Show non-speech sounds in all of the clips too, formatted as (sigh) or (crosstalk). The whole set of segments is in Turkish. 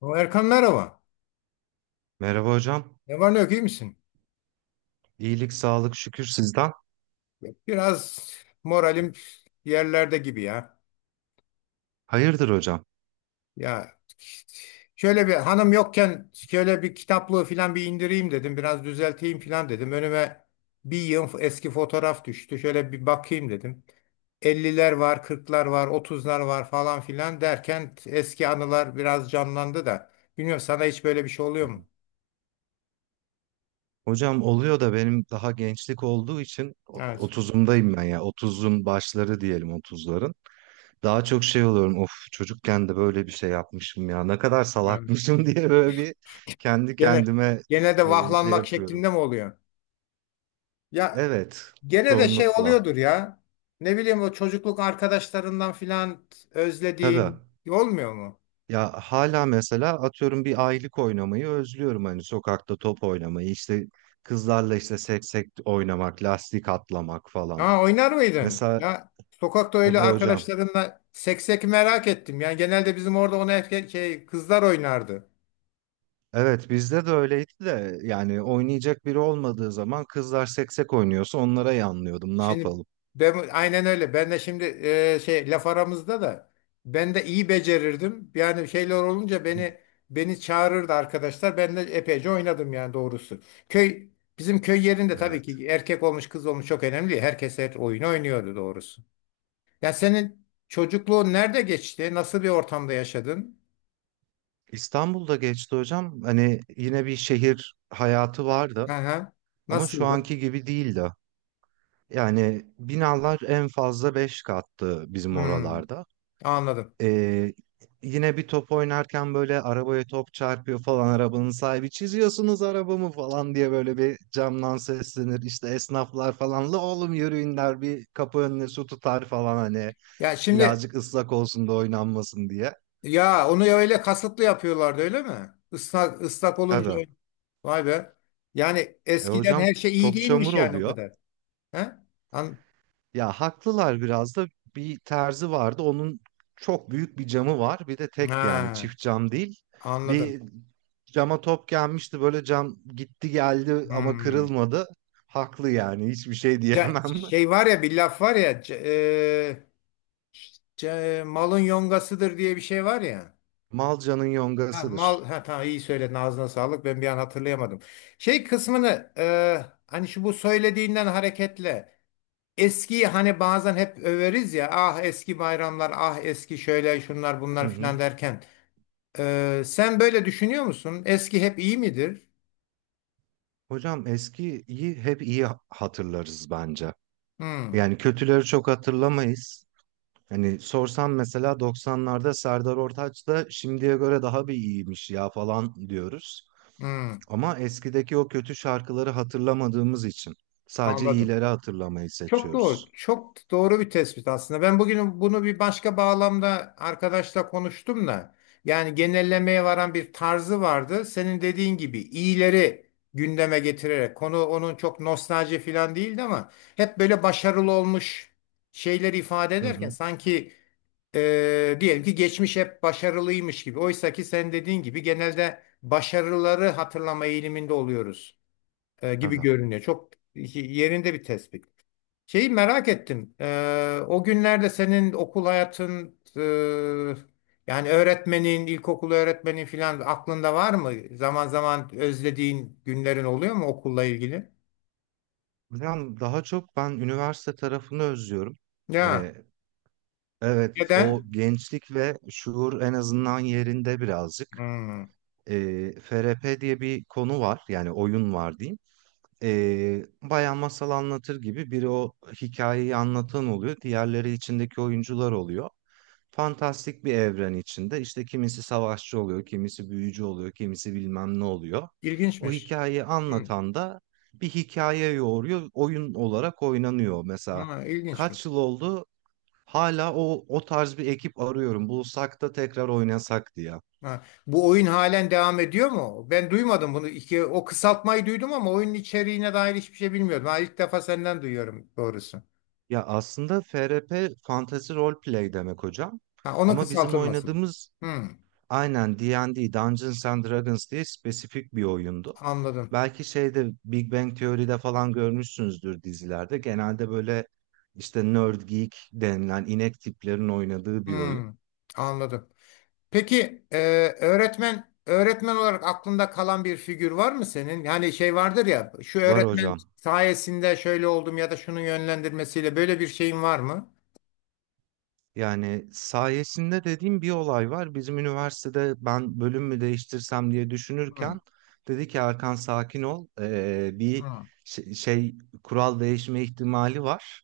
O Erkan, merhaba. Merhaba hocam. Ne var ne yok, iyi misin? İyilik, sağlık, şükür sizden. Biraz moralim yerlerde gibi ya. Hayırdır hocam? Ya şöyle bir hanım yokken şöyle bir kitaplığı falan bir indireyim dedim. Biraz düzelteyim falan dedim. Önüme bir yığın eski fotoğraf düştü. Şöyle bir bakayım dedim. 50'ler var, 40'lar var, 30'lar var falan filan derken eski anılar biraz canlandı da. Bilmiyorum sana hiç böyle bir şey Hı oluyor hı. mu? Hocam oluyor da benim daha gençlik olduğu için Evet. 30'umdayım ben ya. Otuzun başları diyelim, otuzların. Daha çok şey oluyorum. Of çocukken de böyle bir şey yapmışım ya. Ne kadar Evet. salakmışım (laughs) diye böyle bir kendi Gene, kendime gene de şey vahlanmak yapıyorum. şeklinde mi oluyor? Ya, Evet, gene de şey çoğunlukla. oluyordur ya. Ne bileyim, o çocukluk arkadaşlarından filan özlediğin Tabii. olmuyor mu? Ya hala mesela atıyorum bir aylık oynamayı özlüyorum, hani sokakta top oynamayı, işte kızlarla işte seksek oynamak, lastik atlamak falan. Ha, oynar mıydın? Mesela Ya, sokakta öyle tabii hocam. arkadaşlarınla seksek, merak ettim. Yani genelde bizim orada onu erkek şey kızlar oynardı. Evet, bizde de öyleydi de yani oynayacak biri olmadığı zaman kızlar seksek oynuyorsa onlara yanlıyordum, ne Şimdi yapalım. ben aynen öyle. Ben de şimdi şey laf aramızda da ben de iyi becerirdim. Yani şeyler olunca beni çağırırdı arkadaşlar. Ben de epeyce oynadım yani doğrusu. Köy bizim köy yerinde tabii (laughs) ki erkek olmuş kız olmuş çok önemli değil. Herkes her oyunu oynuyordu doğrusu. Ya senin çocukluğun nerede geçti? Nasıl bir ortamda yaşadın? İstanbul'da geçti hocam. Hani yine bir şehir hayatı vardı Aha, ama şu nasıldı? anki gibi değildi. Yani binalar en fazla 5 kattı bizim Hmm, oralarda. anladım. Ee, Yine bir top oynarken böyle arabaya top çarpıyor falan, arabanın sahibi çiziyorsunuz arabamı falan diye böyle bir camdan seslenir. İşte esnaflar falan la oğlum yürüyün der, bir kapı önüne su tutar falan, hani Ya şimdi, birazcık ıslak olsun da oynanmasın diye. ya onu ya, öyle kasıtlı yapıyorlardı öyle mi? Islak, ıslak olunca Tabii. öyle. Vay be. Yani E eskiden hocam, her şey iyi top çamur değilmiş yani o oluyor. kadar. He? An Ya haklılar biraz da, bir terzi vardı. Onun çok büyük bir camı var. Bir de tek yani ha, çift cam değil. anladım. Bir cama top gelmişti, böyle cam gitti geldi ama Hmm. kırılmadı. Haklı yani, hiçbir şey diyemem. Şey (laughs) var ya, bir laf var ya, malın yongasıdır diye bir şey var ya. Malca'nın Ha, mal, yongasıdır. ha, tamam, iyi söyledin, ağzına sağlık, ben bir an hatırlayamadım. Şey kısmını, hani şu bu söylediğinden hareketle, eskiyi hani bazen hep överiz ya, ah eski bayramlar, ah eski şöyle şunlar Hı bunlar hı. filan derken, sen böyle düşünüyor musun? Eski hep iyi midir? Hocam eskiyi hep iyi hatırlarız bence. Hmm, Yani kötüleri çok hatırlamayız. Hani sorsam mesela 90'larda Serdar Ortaç da şimdiye göre daha bir iyiymiş ya falan diyoruz. hmm, Ama eskideki o kötü şarkıları hatırlamadığımız için sadece anladım. iyileri hatırlamayı Çok doğru. seçiyoruz. Çok doğru bir tespit aslında. Ben bugün bunu bir başka bağlamda arkadaşla konuştum da yani genellemeye varan bir tarzı vardı. Senin dediğin gibi iyileri gündeme getirerek, konu onun çok nostalji falan değildi ama hep böyle başarılı olmuş şeyleri ifade Hı ederken hı, sanki diyelim ki geçmiş hep başarılıymış gibi. Oysa ki sen dediğin gibi genelde başarıları hatırlama eğiliminde oluyoruz gibi tabii. görünüyor. Çok yerinde bir tespit. Şeyi merak ettim. O günlerde senin okul hayatın, yani öğretmenin, ilkokul öğretmenin filan aklında var mı? Zaman zaman özlediğin günlerin oluyor mu okulla ilgili? Yani daha çok ben üniversite tarafını özlüyorum. Ya Hani, evet, o neden? gençlik ve şuur en azından yerinde birazcık. Hmm, FRP diye bir konu var, yani oyun var diyeyim. Bayan masal anlatır gibi biri o hikayeyi anlatan oluyor, diğerleri içindeki oyuncular oluyor. Fantastik bir evren içinde işte kimisi savaşçı oluyor, kimisi büyücü oluyor, kimisi bilmem ne oluyor. O ilginçmiş. hikayeyi Hmm, anlatan da bir hikaye yoğuruyor, oyun olarak oynanıyor. Mesela ha, ilginçmiş. kaç yıl oldu? Hala o tarz bir ekip arıyorum. Bulsak da tekrar oynasak diye. Ha, bu oyun halen devam ediyor mu? Ben duymadım bunu. İki, o kısaltmayı duydum ama oyunun içeriğine dair hiçbir şey bilmiyordum. Ha, ilk defa senden duyuyorum doğrusu. Ya aslında FRP Fantasy Role Play demek hocam. Ha, onun Ama bizim kısaltılması. oynadığımız Hmm, aynen D&D Dungeons and Dragons diye spesifik bir oyundu. anladım. Belki şeyde Big Bang Theory'de falan görmüşsünüzdür dizilerde. Genelde böyle işte nerd geek denilen inek tiplerin oynadığı bir oyun. Hmm, anladım. Peki öğretmen olarak aklında kalan bir figür var mı senin? Yani şey vardır ya, şu Var öğretmen hocam. sayesinde şöyle oldum ya da şunun yönlendirmesiyle, böyle bir şeyin var mı? Yani sayesinde dediğim bir olay var. Bizim üniversitede ben bölüm mü değiştirsem diye Hmm, düşünürken dedi ki Erkan sakin ol. Bir hmm, şey, şey, kural değişme ihtimali var.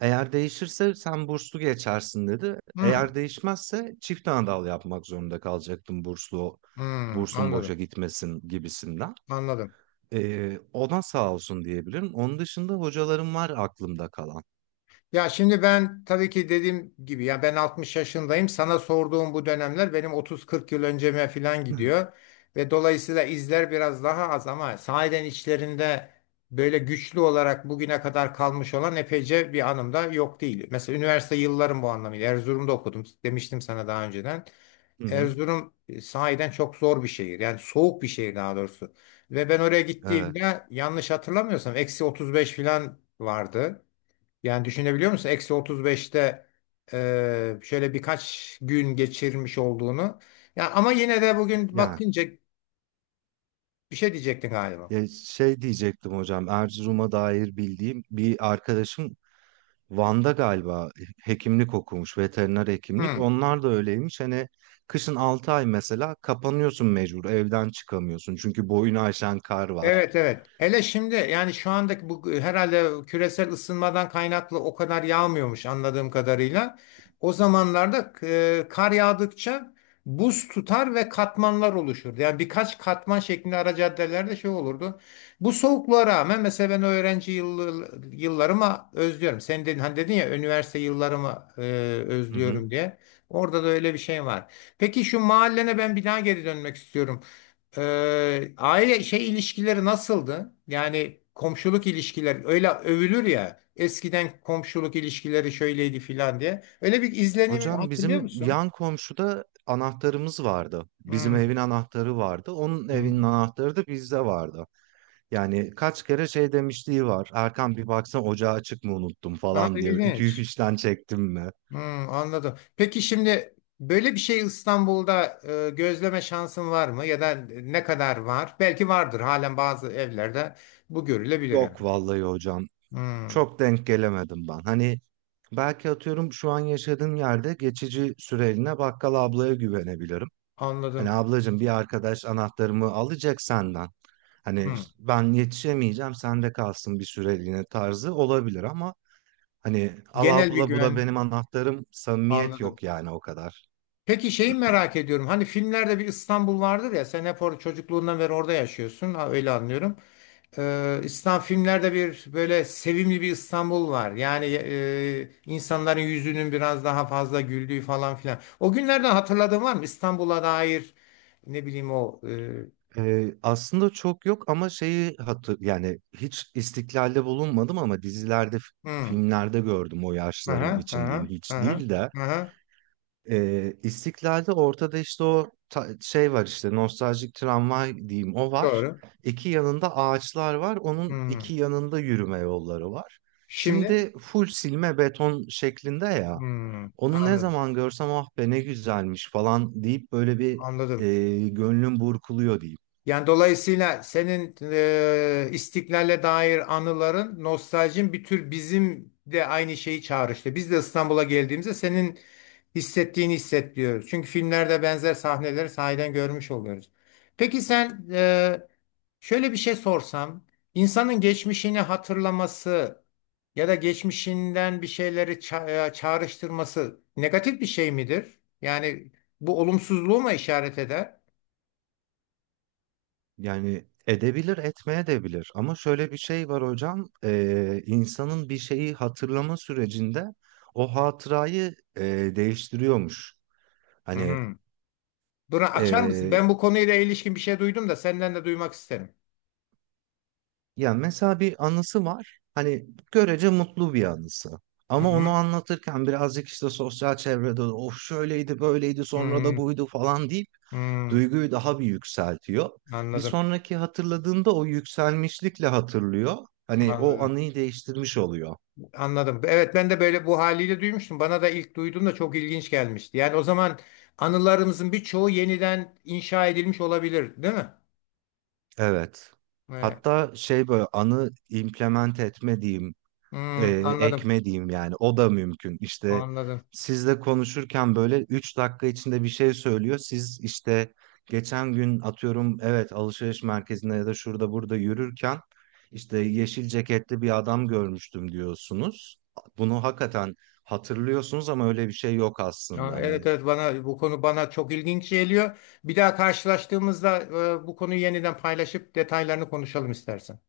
Eğer değişirse sen burslu geçersin dedi. hmm, Eğer değişmezse çift anadal yapmak zorunda kalacaktım, hmm, bursun boşa anladım. gitmesin gibisinden. Anladım. Ona sağ olsun diyebilirim. Onun dışında hocalarım var aklımda kalan. Ya şimdi, ben tabii ki dediğim gibi ya, ben 60 yaşındayım. Sana sorduğum bu dönemler benim 30, 40 yıl önceme falan (laughs) gidiyor. Ve dolayısıyla izler biraz daha az ama sahiden içlerinde böyle güçlü olarak bugüne kadar kalmış olan epeyce bir anım da yok değil. Mesela üniversite yıllarım bu anlamıyla. Erzurum'da okudum demiştim sana daha önceden. Hı hı, Erzurum sahiden çok zor bir şehir. Yani soğuk bir şehir daha doğrusu. Ve ben oraya evet. gittiğimde, yanlış hatırlamıyorsam, eksi 35 falan vardı. Yani düşünebiliyor musun? Eksi 35'te şöyle birkaç gün geçirmiş olduğunu. Ya ama yine de bugün Yani. bakınca, bir şey diyecektin galiba. Ya şey diyecektim hocam, Erzurum'a dair bildiğim bir arkadaşım Van'da galiba hekimlik okumuş, veteriner hekimlik. Hı. Onlar da öyleymiş. Hani kışın 6 ay mesela kapanıyorsun mecbur, evden çıkamıyorsun. Çünkü boyunu aşan kar var. Evet, evet. Hele şimdi yani, şu andaki bu herhalde küresel ısınmadan kaynaklı o kadar yağmıyormuş anladığım kadarıyla. O zamanlarda kar yağdıkça buz tutar ve katmanlar oluşurdu. Yani birkaç katman şeklinde ara caddelerde şey olurdu. Bu soğukluğa rağmen mesela ben öğrenci yıllarımı özlüyorum. Sen dedin hani, dedin ya üniversite yıllarımı Hı hı. özlüyorum diye. Orada da öyle bir şey var. Peki şu mahallene ben bir daha geri dönmek istiyorum. Aile şey ilişkileri nasıldı? Yani komşuluk ilişkileri, öyle övülür ya, eskiden komşuluk ilişkileri şöyleydi filan diye. Öyle bir izlenimi Hocam hatırlıyor bizim musun? yan komşuda anahtarımız vardı. Bizim Hmm, evin anahtarı vardı. Onun evinin hmm. anahtarı da bizde vardı. Yani kaç kere şey demişliği var. Erkan bir baksana ocağı açık mı unuttum Aa, falan diye. Ütüyü ilginç. fişten çektim mi? Hmm, anladım. Peki şimdi böyle bir şey İstanbul'da gözleme şansın var mı? Ya da ne kadar var? Belki vardır, halen bazı evlerde bu görülebilir yani. Yok vallahi hocam. Hmm, Çok denk gelemedim ben. Hani belki atıyorum şu an yaşadığım yerde geçici süreliğine bakkal ablaya güvenebilirim. Hani anladım. ablacığım bir arkadaş anahtarımı alacak senden. Hani Hmm. işte ben yetişemeyeceğim, sende kalsın bir süreliğine tarzı olabilir ama, hani al Genel bir abla bu da güven, benim anahtarım, samimiyet anladım. yok yani o kadar. Peki şeyi merak ediyorum. Hani filmlerde bir İstanbul vardır ya, sen hep orada çocukluğundan beri orada yaşıyorsun. Ha, öyle anlıyorum. İslam filmlerde bir böyle sevimli bir İstanbul var. Yani insanların yüzünün biraz daha fazla güldüğü falan filan. O günlerden hatırladığın var mı? İstanbul'a dair ne bileyim o. E, Aslında çok yok ama şeyi hatır yani hiç istiklalde bulunmadım ama dizilerde hmm, filmlerde gördüm o yaşlarım aha, için diyeyim aha, hiç aha, değil de. aha, İstiklalde ortada işte o şey var, işte nostaljik tramvay diyeyim o var, doğru. iki yanında ağaçlar var, onun Hmm. iki yanında yürüme yolları var, Şimdi, şimdi full silme beton şeklinde ya, hmm, onu ne anladım. zaman görsem ah be ne güzelmiş falan deyip böyle bir Anladım. Gönlüm burkuluyor diyeyim. Yani dolayısıyla senin İstiklal'e dair anıların, nostaljin bir tür bizim de aynı şeyi çağrıştı. İşte biz de İstanbul'a geldiğimizde senin hissettiğini hisset diyoruz. Çünkü filmlerde benzer sahneleri sahiden görmüş oluyoruz. Peki sen, şöyle bir şey sorsam, insanın geçmişini hatırlaması ya da geçmişinden bir şeyleri çağrıştırması negatif bir şey midir? Yani bu olumsuzluğu mu işaret eder? Yani edebilir, etmeye de bilir. Ama şöyle bir şey var hocam, insanın bir şeyi hatırlama sürecinde o hatırayı değiştiriyormuş. Hani Duran, açar mısın? eee Ben bu konuyla ilişkin bir şey duydum da senden de duymak isterim. yani mesela bir anısı var, hani görece mutlu bir anısı. Hı Ama onu hı. anlatırken birazcık işte sosyal çevrede of şöyleydi, böyleydi, sonra da Hmm, buydu falan deyip hmm. duyguyu daha bir yükseltiyor. Bir Anladım. sonraki hatırladığında o yükselmişlikle hatırlıyor. Hani o Anladım. anıyı değiştirmiş oluyor. Anladım. Evet, ben de böyle bu haliyle duymuştum. Bana da ilk duyduğumda çok ilginç gelmişti. Yani o zaman, anılarımızın birçoğu yeniden inşa edilmiş olabilir, değil mi? Evet. Evet. Hatta şey böyle anı implement etme diyeyim, e, Hmm, anladım. ekme yani o da mümkün. İşte Anladım. sizle konuşurken böyle 3 dakika içinde bir şey söylüyor. Siz işte geçen gün atıyorum evet alışveriş merkezinde ya da şurada burada yürürken işte yeşil ceketli bir adam görmüştüm diyorsunuz. Bunu hakikaten hatırlıyorsunuz ama öyle bir şey yok Ya, aslında. evet, Hani evet, bana bu konu bana çok ilginç geliyor. Bir daha karşılaştığımızda bu konuyu yeniden paylaşıp detaylarını konuşalım istersen.